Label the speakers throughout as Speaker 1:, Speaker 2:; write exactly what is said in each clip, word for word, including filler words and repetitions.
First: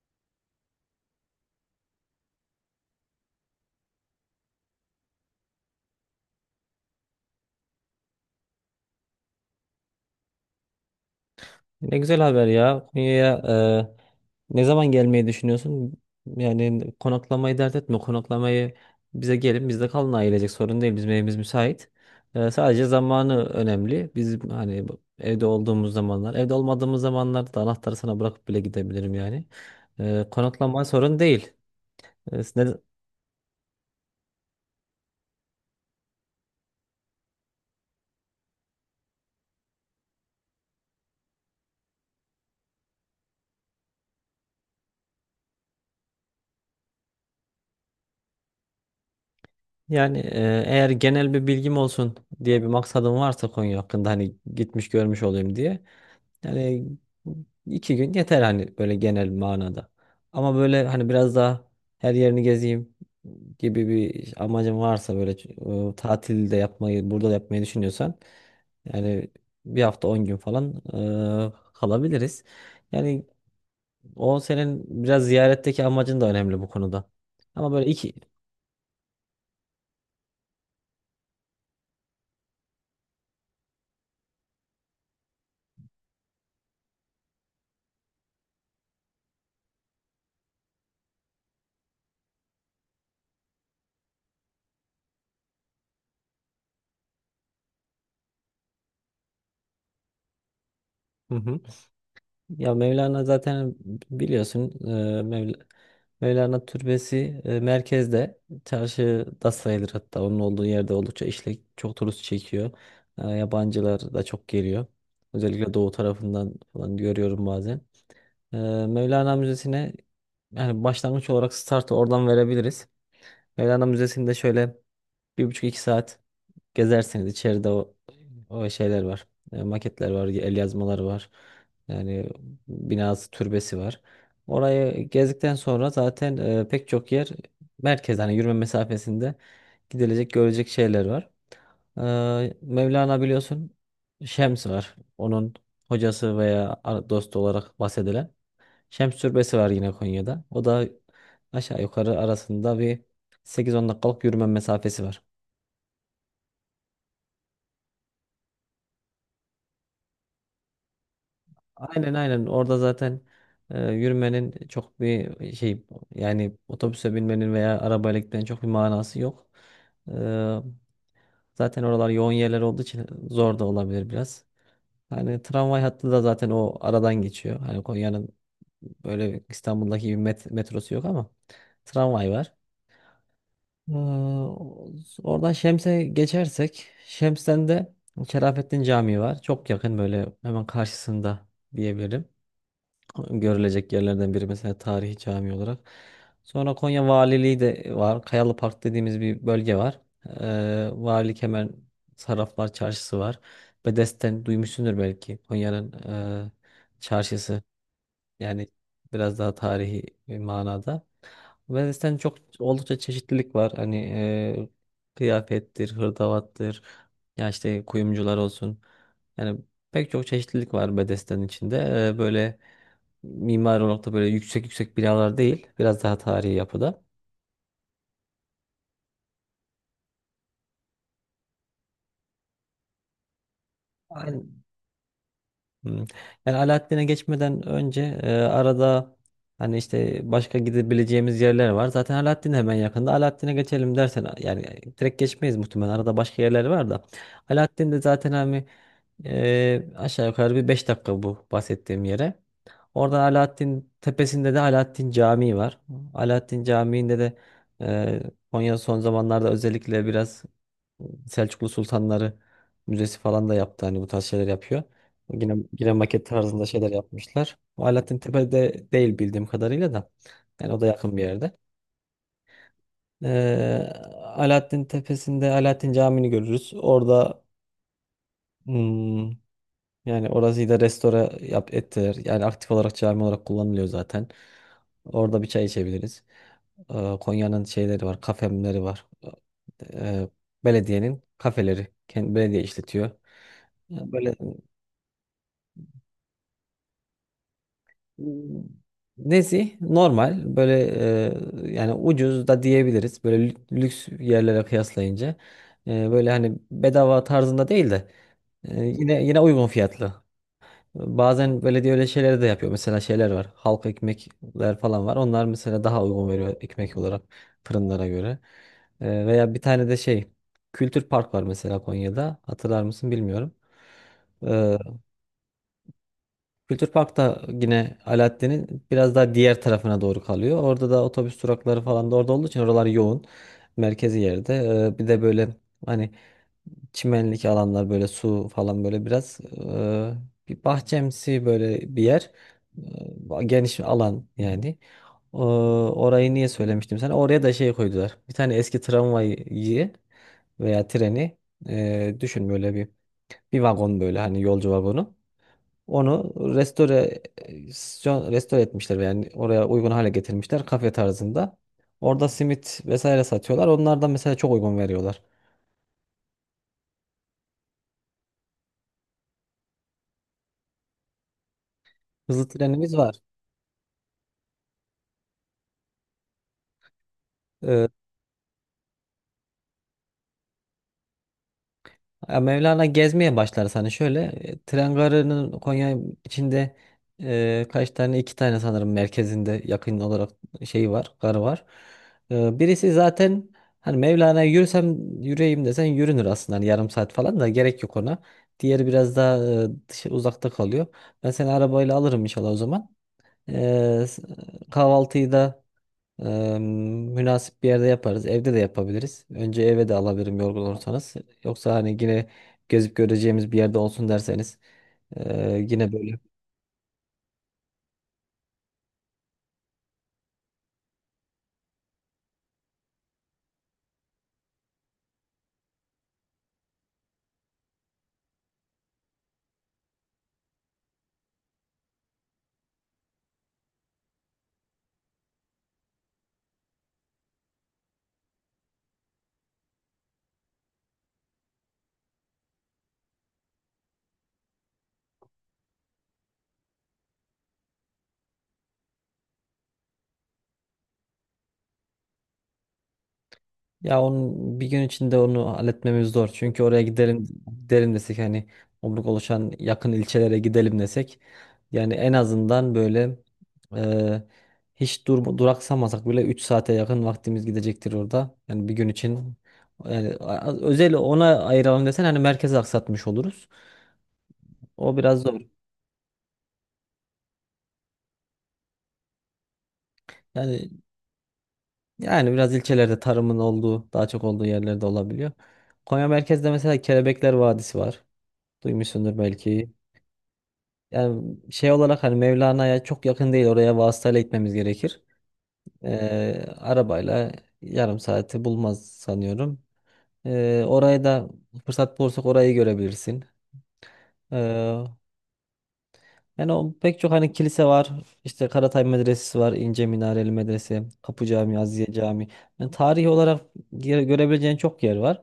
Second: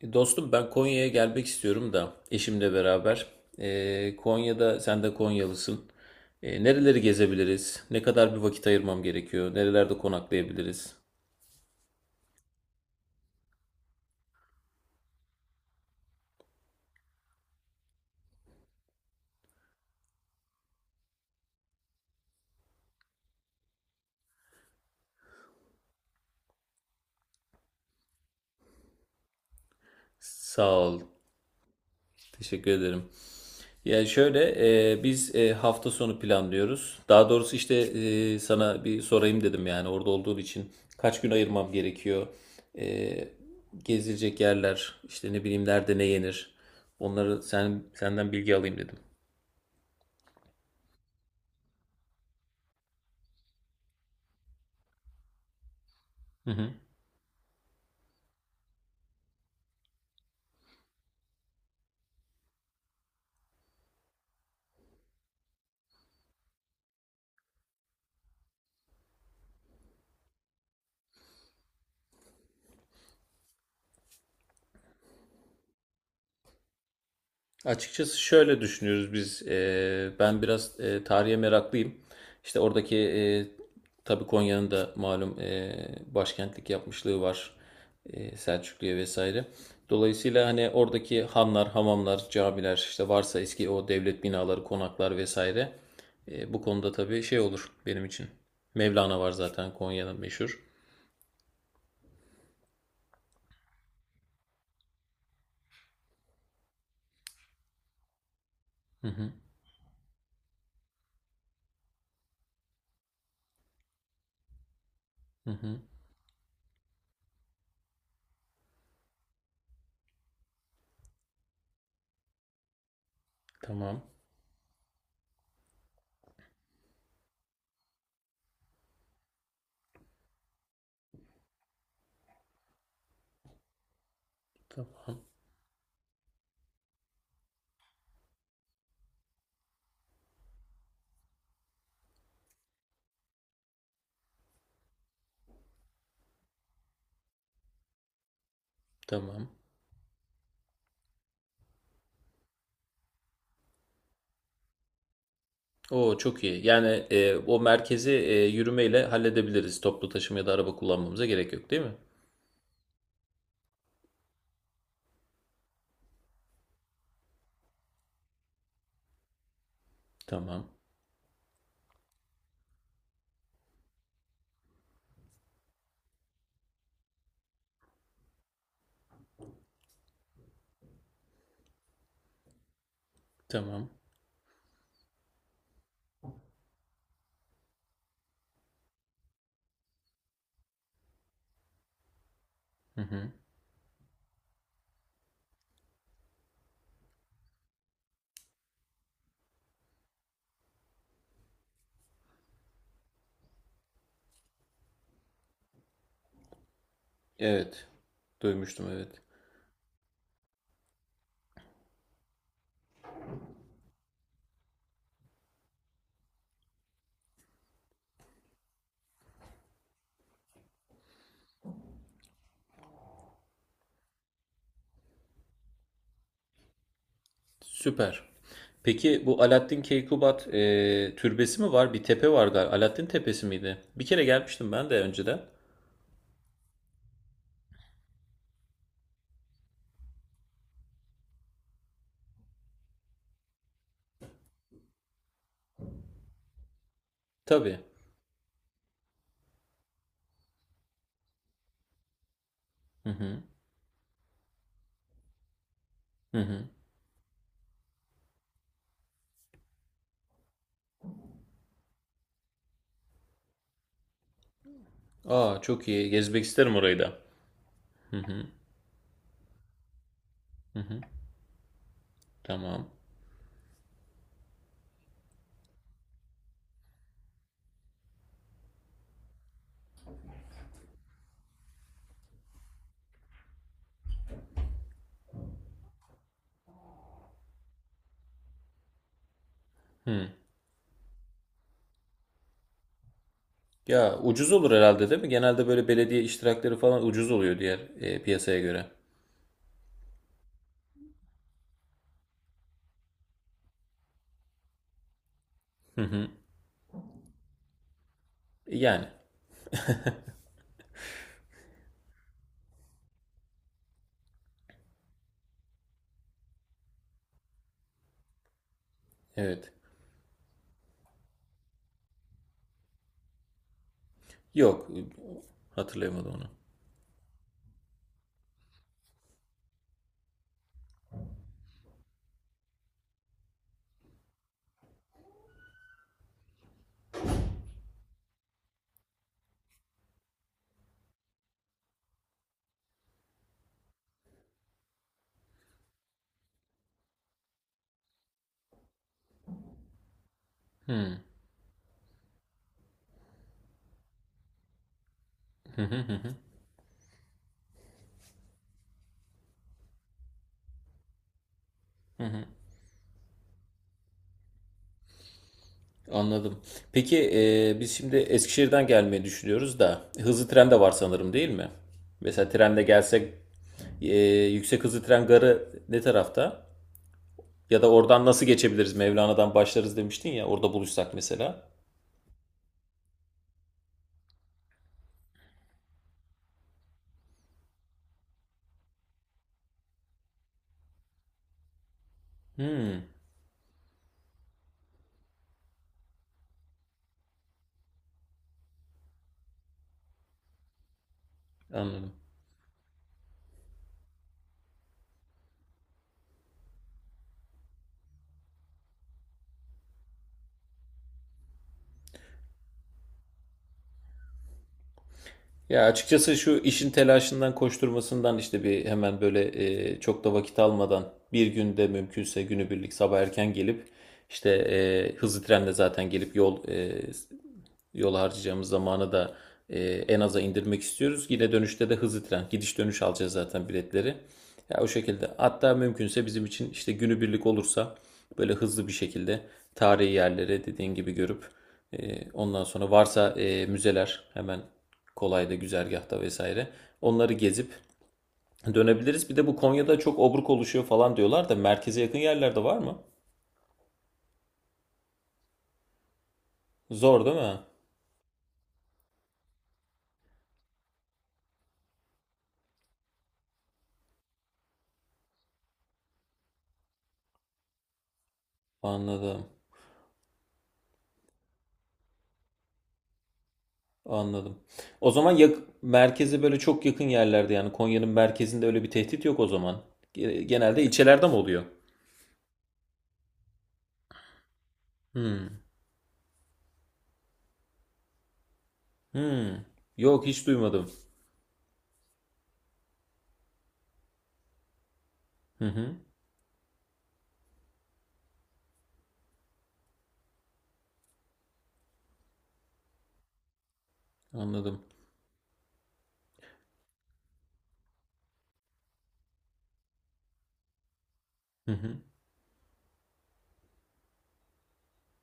Speaker 1: E, Dostum ben Konya'ya gelmek istiyorum da eşimle beraber. E, Konya'da sen de Konyalısın. E, nereleri gezebiliriz? Ne kadar bir vakit ayırmam gerekiyor? Nerelerde konaklayabiliriz?
Speaker 2: Ne güzel haber ya. Konya'ya e, ne zaman gelmeyi düşünüyorsun? Yani konaklamayı dert etme. Konaklamayı bize gelin, bizde kalın, ailecek sorun değil. Bizim evimiz müsait. E, sadece zamanı önemli. Biz hani bu- evde olduğumuz zamanlar, evde olmadığımız zamanlarda da anahtarı sana bırakıp bile gidebilirim yani. E,
Speaker 1: Sağ
Speaker 2: konaklama
Speaker 1: ol.
Speaker 2: sorun değil. E,
Speaker 1: Teşekkür
Speaker 2: ne-
Speaker 1: ederim. Yani şöyle, e, biz e, hafta sonu planlıyoruz. Daha doğrusu işte e, sana bir sorayım dedim yani orada olduğun için kaç gün ayırmam gerekiyor? E, Gezilecek yerler işte ne bileyim, nerede ne yenir? Onları sen senden bilgi alayım dedim.
Speaker 2: Yani, e, eğer genel bir bilgim olsun diye bir maksadım varsa Konya hakkında, hani gitmiş görmüş olayım diye.
Speaker 1: Hı hı.
Speaker 2: Yani iki gün yeter hani böyle genel manada. Ama böyle hani biraz daha her yerini gezeyim gibi bir amacın varsa, böyle e, tatil de yapmayı burada da yapmayı düşünüyorsan, yani bir hafta on gün falan e, kalabiliriz. Yani o senin biraz ziyaretteki amacın da önemli bu konuda. Ama böyle iki.
Speaker 1: Açıkçası şöyle düşünüyoruz biz. Eee, ben biraz eee, tarihe meraklıyım. İşte oradaki eee tabii Konya'nın da malum eee, başkentlik yapmışlığı var. Eee, Selçuklu'ya vesaire. Dolayısıyla hani oradaki hanlar, hamamlar, camiler, işte varsa eski o devlet binaları, konaklar vesaire. Eee, bu konuda tabii şey olur benim için. Mevlana var zaten, Konya'nın meşhur.
Speaker 2: Hı hı. Ya Mevlana zaten biliyorsun, Mevlana Türbesi e, merkezde,
Speaker 1: Hı hı,
Speaker 2: çarşıda sayılır, hatta onun olduğu yerde oldukça işlek, çok turist çekiyor. E, yabancılar da çok geliyor.
Speaker 1: hı
Speaker 2: Özellikle
Speaker 1: hı.
Speaker 2: doğu tarafından falan görüyorum bazen. E, Mevlana Müzesi'ne, yani başlangıç olarak startı oradan verebiliriz. Mevlana
Speaker 1: Tamam,
Speaker 2: Müzesi'nde şöyle bir buçuk iki saat gezersiniz içeride. O, o şeyler var. E, maketler var, el yazmaları var. Yani binası, türbesi var. Orayı
Speaker 1: tamam,
Speaker 2: gezdikten sonra zaten e, pek çok yer merkez, hani yürüme mesafesinde gidilecek, görülecek şeyler var. E, Mevlana biliyorsun, Şems var. Onun hocası veya ar- dostu olarak bahsedilen Şems
Speaker 1: tamam.
Speaker 2: türbesi var yine Konya'da. O da aşağı yukarı arasında bir sekiz on dakikalık yürüme mesafesi var.
Speaker 1: Oo, çok iyi. Yani e, o merkezi e, yürümeyle halledebiliriz. Toplu taşıma ya da araba kullanmamıza gerek yok, değil mi?
Speaker 2: Aynen, aynen, orada zaten e, yürümenin çok bir şey, yani otobüse binmenin veya arabayla gitmenin çok bir manası yok. E,
Speaker 1: Tamam.
Speaker 2: zaten oralar yoğun yerler olduğu için zor da olabilir biraz. Hani tramvay hattı da zaten o aradan geçiyor. Hani Konya'nın böyle İstanbul'daki gibi met- metrosu yok ama tramvay var.
Speaker 1: Tamam.
Speaker 2: E, oradan Şems'e geçersek, Şems'ten de Şerafettin Camii var. Çok yakın, böyle hemen karşısında diyebilirim,
Speaker 1: Hı hı.
Speaker 2: görülecek yerlerden biri mesela tarihi cami olarak. Sonra Konya Valiliği de var. Kayalı Park dediğimiz bir bölge var. Ee, Valilik hemen, Sarraflar Çarşısı var. Bedesten duymuşsundur belki, Konya'nın e, çarşısı.
Speaker 1: Evet.
Speaker 2: Yani
Speaker 1: Duymuştum, evet.
Speaker 2: biraz daha tarihi bir manada. Venice'ten çok oldukça çeşitlilik var. Hani e, kıyafettir, hırdavattır, ya işte kuyumcular olsun. Yani pek çok çeşitlilik var Bedesten içinde. E, böyle mimari olarak da böyle yüksek yüksek binalar değil. Biraz daha tarihi yapıda.
Speaker 1: Süper. Peki, bu Alaaddin Keykubat e, türbesi mi var? Bir tepe var galiba. Alaaddin Tepesi miydi? Bir
Speaker 2: Yani
Speaker 1: kere
Speaker 2: aynen.
Speaker 1: gelmiştim ben de önceden.
Speaker 2: Hmm. Yani Alaaddin'e geçmeden önce e, arada hani işte başka gidebileceğimiz yerler var. Zaten Alaaddin hemen yakında. Alaaddin'e geçelim dersen, yani direkt geçmeyiz muhtemelen. Arada başka yerler var da.
Speaker 1: Tabii.
Speaker 2: Alaaddin de zaten hani e, aşağı yukarı bir beş dakika bu bahsettiğim yere.
Speaker 1: Hı
Speaker 2: Orada
Speaker 1: hı.
Speaker 2: Alaaddin tepesinde de Alaaddin Camii var.
Speaker 1: Hı
Speaker 2: Alaaddin
Speaker 1: hı.
Speaker 2: Camii'nde de e, Konya son zamanlarda özellikle biraz Selçuklu Sultanları Müzesi falan da yaptı. Hani bu tarz şeyler yapıyor. Yine,
Speaker 1: Aa, çok
Speaker 2: yine
Speaker 1: iyi.
Speaker 2: maket
Speaker 1: Gezmek
Speaker 2: tarzında
Speaker 1: isterim
Speaker 2: şeyler
Speaker 1: orayı da.
Speaker 2: yapmışlar. O Alaaddin Tepe'de değil bildiğim kadarıyla da. Yani o da yakın bir yerde.
Speaker 1: Tamam.
Speaker 2: Ee, Alaaddin Tepesi'nde Alaaddin Camii'ni görürüz. Orada hmm, yani orası da restore yap, ettiler. Yani aktif olarak cami olarak kullanılıyor zaten. Orada bir çay içebiliriz. Ee, Konya'nın şeyleri var, kafemleri var. Ee, belediyenin kafeleri. Kendi belediye işletiyor. Yani
Speaker 1: Ya
Speaker 2: böyle,
Speaker 1: ucuz olur herhalde, değil mi? Genelde böyle belediye iştirakleri falan ucuz oluyor diğer e, piyasaya göre.
Speaker 2: nezih, normal, böyle e, yani ucuz da diyebiliriz böyle lü- lüks yerlere kıyaslayınca. E, böyle hani bedava tarzında değil de e,
Speaker 1: Yani.
Speaker 2: yine yine uygun fiyatlı. Bazen belediye öyle şeyleri de yapıyor. Mesela şeyler var, halk ekmekler falan var. Onlar mesela daha uygun veriyor ekmek olarak fırınlara göre. E, veya bir
Speaker 1: Evet.
Speaker 2: tane de şey, Kültür Park var mesela Konya'da. Hatırlar mısın bilmiyorum. E,
Speaker 1: Yok, hatırlayamadım onu.
Speaker 2: Kültür Park da yine Alaaddin'in biraz daha diğer tarafına doğru kalıyor. Orada da otobüs durakları falan da orada olduğu için oralar yoğun. Merkezi yerde. Ee, bir de böyle hani çimenlik alanlar, böyle su falan, böyle biraz e, bir bahçemsi böyle bir yer. Ee, Geniş alan yani. Ee, orayı niye söylemiştim sana? Oraya da şey koydular. Bir tane eski tramvayı veya treni, e, düşün böyle bir bir vagon böyle hani yolcu vagonu. Onu restore e, restore etmişler, yani oraya uygun hale getirmişler kafe tarzında. Orada simit vesaire satıyorlar. Onlardan mesela çok uygun veriyorlar.
Speaker 1: Anladım. Peki e, biz şimdi Eskişehir'den gelmeyi düşünüyoruz da hızlı tren de var sanırım, değil mi?
Speaker 2: Hızlı
Speaker 1: Mesela trende
Speaker 2: trenimiz var.
Speaker 1: gelsek e, yüksek hızlı tren garı ne tarafta? Ya
Speaker 2: Ee,
Speaker 1: da oradan nasıl geçebiliriz? Mevlana'dan başlarız demiştin ya, orada buluşsak mesela.
Speaker 2: Ya Mevlana gezmeye başlar sana şöyle. e, Tren garının Konya içinde e, kaç tane, iki tane sanırım, merkezinde yakın olarak şey var, garı var. E, birisi
Speaker 1: Hmm,
Speaker 2: zaten hani Mevlana'ya yürüsem yürüyeyim desen yürünür aslında, hani yarım saat falan da gerek yok ona. Diğeri biraz daha e, dışı, uzakta kalıyor. Ben seni arabayla
Speaker 1: anladım.
Speaker 2: alırım inşallah o zaman. E, s- kahvaltıyı da Eee, münasip bir yerde yaparız. Evde de yapabiliriz. Önce eve de alabilirim yorgun olursanız. Yoksa hani yine gezip göreceğimiz bir yerde olsun derseniz, eee,
Speaker 1: Ya
Speaker 2: yine böyle.
Speaker 1: açıkçası şu işin telaşından, koşturmasından işte bir hemen böyle e, çok da vakit almadan bir günde mümkünse günübirlik sabah erken gelip işte e, hızlı trenle zaten gelip yol e, yol harcayacağımız zamanı da e, en aza indirmek istiyoruz. Yine dönüşte de hızlı tren, gidiş dönüş alacağız zaten biletleri. Ya o şekilde. Hatta mümkünse bizim için işte günübirlik olursa böyle hızlı bir şekilde tarihi yerlere dediğin gibi görüp e, ondan sonra varsa e, müzeler hemen kolayda güzergahta vesaire onları gezip dönebiliriz. Bir de bu Konya'da çok obruk oluşuyor falan diyorlar da merkeze yakın yerlerde var mı?
Speaker 2: Ya onun bir gün içinde onu halletmemiz zor. Çünkü oraya
Speaker 1: Zor
Speaker 2: gidelim
Speaker 1: değil mi?
Speaker 2: gidelim desek hani, omruk oluşan yakın ilçelere gidelim desek, yani en azından böyle eee, hiç dur duraksamasak bile üç saate yakın vaktimiz gidecektir orada. Yani bir gün için,
Speaker 1: Anladım.
Speaker 2: yani a- özel ona ayıralım desen hani merkezi aksatmış oluruz.
Speaker 1: Anladım.
Speaker 2: O
Speaker 1: O
Speaker 2: biraz
Speaker 1: zaman
Speaker 2: zor.
Speaker 1: yak merkeze böyle çok yakın yerlerde, yani Konya'nın merkezinde öyle bir tehdit yok o zaman. Ge-
Speaker 2: Yani
Speaker 1: Genelde ilçelerde mi oluyor?
Speaker 2: yani biraz ilçelerde tarımın olduğu, daha çok olduğu yerlerde olabiliyor.
Speaker 1: Hmm.
Speaker 2: Konya merkezde mesela Kelebekler Vadisi var. Duymuşsundur
Speaker 1: Hmm.
Speaker 2: belki.
Speaker 1: Yok, hiç duymadım.
Speaker 2: Yani şey olarak hani Mevlana'ya çok yakın değil. Oraya vasıtayla gitmemiz gerekir.
Speaker 1: Hı hı.
Speaker 2: Ee, arabayla yarım saati bulmaz sanıyorum. Ee, oraya da fırsat bulursak orayı görebilirsin. Ee,
Speaker 1: Anladım.
Speaker 2: Yani o pek çok hani kilise var, işte Karatay Medresesi var, İnce Minareli Medrese, Kapı Camii,
Speaker 1: Hı
Speaker 2: Aziye
Speaker 1: hı.
Speaker 2: Camii. Yani tarihi olarak gere- görebileceğin çok yer var.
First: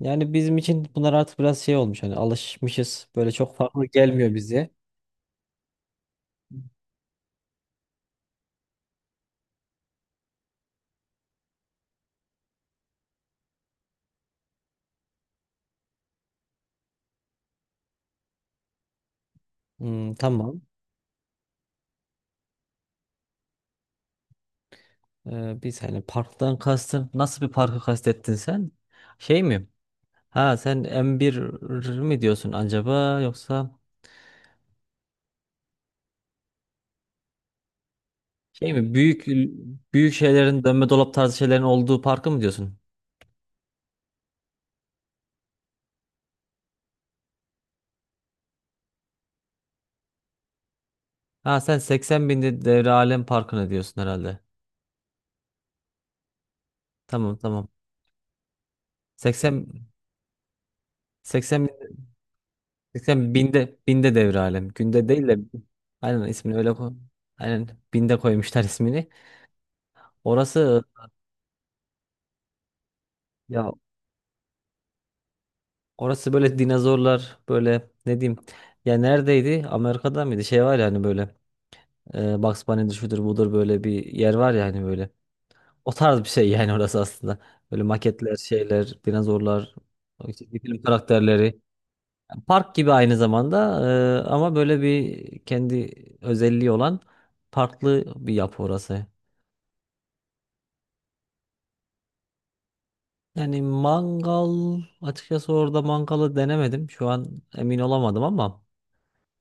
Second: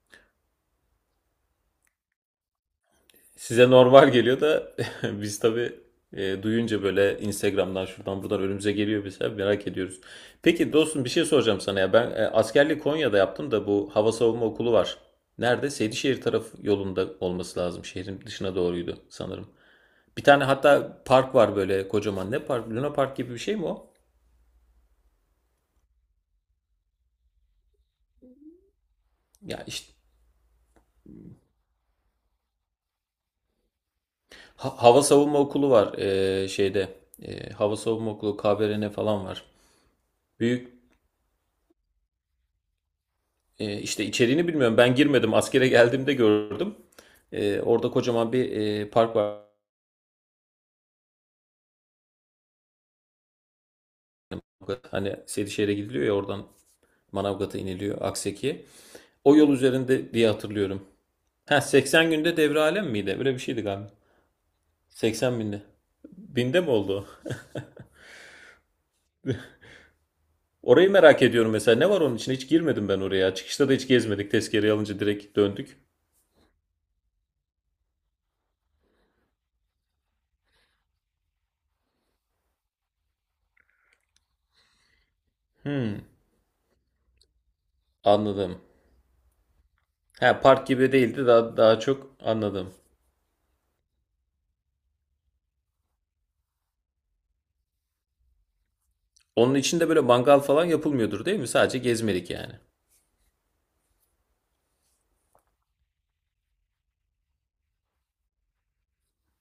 Speaker 2: Yani bizim için bunlar artık biraz şey olmuş. Hani alışmışız. Böyle çok
Speaker 1: Size
Speaker 2: farklı
Speaker 1: normal
Speaker 2: gelmiyor
Speaker 1: geliyor
Speaker 2: bize.
Speaker 1: da biz tabii e, duyunca böyle Instagram'dan şuradan buradan önümüze geliyor, bize merak ediyoruz. Peki dostum, bir şey soracağım sana ya. Ben e, askerliği Konya'da yaptım da bu hava savunma okulu var. Nerede? Seydişehir tarafı yolunda olması lazım. Şehrin dışına doğruydu sanırım.
Speaker 2: Hmm,
Speaker 1: Bir tane
Speaker 2: tamam.
Speaker 1: hatta park var böyle kocaman. Ne park? Luna Park gibi bir şey mi o?
Speaker 2: Ee, biz hani parktan kastın, nasıl bir parkı kastettin sen? Şey
Speaker 1: Ya
Speaker 2: mi?
Speaker 1: işte
Speaker 2: Ha sen M bir mi diyorsun acaba, yoksa
Speaker 1: ha- hava savunma okulu var e, şeyde. E, hava savunma okulu
Speaker 2: şey
Speaker 1: K B R N
Speaker 2: mi?
Speaker 1: falan
Speaker 2: Büyük
Speaker 1: var.
Speaker 2: büyük şeylerin,
Speaker 1: Büyük,
Speaker 2: dönme dolap tarzı şeylerin olduğu parkı mı diyorsun?
Speaker 1: e, işte içeriğini bilmiyorum. Ben girmedim. Askere geldiğimde gördüm. E, orada kocaman bir e, park var.
Speaker 2: Ha sen seksen binde Devre Alem Parkı'na diyorsun herhalde.
Speaker 1: Hani Sedişehir'e gidiliyor ya, oradan
Speaker 2: Tamam,
Speaker 1: Manavgat'a
Speaker 2: tamam.
Speaker 1: iniliyor, Akseki'ye. O yol
Speaker 2: seksen
Speaker 1: üzerinde diye hatırlıyorum. Ha,
Speaker 2: seksen binde,
Speaker 1: seksen günde devre alem miydi?
Speaker 2: seksen
Speaker 1: Böyle bir şeydi
Speaker 2: binde
Speaker 1: galiba.
Speaker 2: binde Devre Alem. Günde değil de,
Speaker 1: seksen binde.
Speaker 2: aynen, ismini
Speaker 1: Binde mi
Speaker 2: öyle koy.
Speaker 1: oldu o?
Speaker 2: Aynen, binde koymuşlar ismini. Orası,
Speaker 1: Orayı merak ediyorum mesela. Ne var onun için? Hiç girmedim ben oraya. Çıkışta
Speaker 2: ya
Speaker 1: da hiç gezmedik. Tezkereyi alınca direkt döndük.
Speaker 2: orası böyle dinozorlar, böyle ne diyeyim. Ya neredeydi? Amerika'da mıydı? Şey var ya hani böyle, e, Bugs Bunny'dir, şudur budur, böyle bir yer var ya hani böyle. O
Speaker 1: Hmm,
Speaker 2: tarz bir şey yani orası aslında. Böyle maketler,
Speaker 1: anladım.
Speaker 2: şeyler, dinozorlar,
Speaker 1: Ha,
Speaker 2: çizgi
Speaker 1: park
Speaker 2: film
Speaker 1: gibi değildi. Daha,
Speaker 2: karakterleri.
Speaker 1: daha çok anladım.
Speaker 2: Park gibi aynı zamanda e, ama böyle bir kendi özelliği olan farklı bir yapı orası.
Speaker 1: Onun içinde böyle mangal falan yapılmıyordur, değil mi? Sadece gezmelik yani.
Speaker 2: Yani mangal açıkçası, orada mangalı denemedim. Şu an emin olamadım ama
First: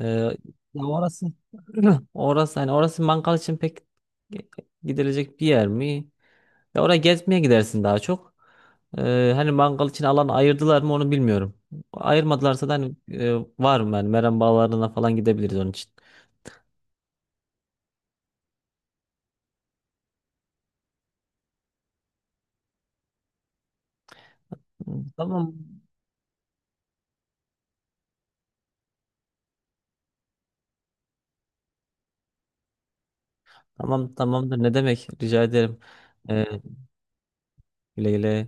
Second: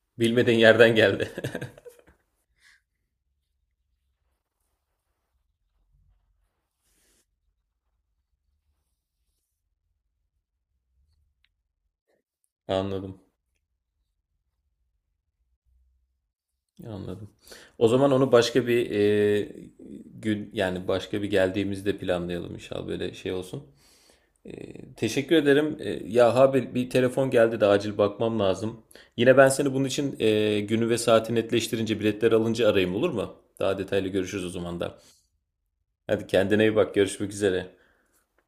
Speaker 2: e,
Speaker 1: Bilmediğin
Speaker 2: ya
Speaker 1: yerden
Speaker 2: orası
Speaker 1: geldi.
Speaker 2: orası hani orası mangal için pek gidilecek bir yer mi? Ya oraya gezmeye gidersin daha çok. E, hani mangal için alan ayırdılar mı onu bilmiyorum. Ayırmadılarsa da hani
Speaker 1: Anladım.
Speaker 2: e, var mı yani, Meram Bağları'na falan gidebiliriz onun için.
Speaker 1: Anladım. O zaman onu başka bir e, gün, yani başka bir geldiğimizde planlayalım inşallah, böyle şey olsun. Ee, teşekkür
Speaker 2: Tamam.
Speaker 1: ederim. Ee, ya abi, bir telefon geldi de acil bakmam lazım. Yine ben seni bunun için e, günü ve saati netleştirince, biletler alınca arayayım, olur mu? Daha detaylı
Speaker 2: Tamam,
Speaker 1: görüşürüz o
Speaker 2: tamamdır, ne
Speaker 1: zaman da.
Speaker 2: demek, rica ederim.
Speaker 1: Hadi,
Speaker 2: Ee,
Speaker 1: kendine iyi bak. Görüşmek üzere.
Speaker 2: güle güle.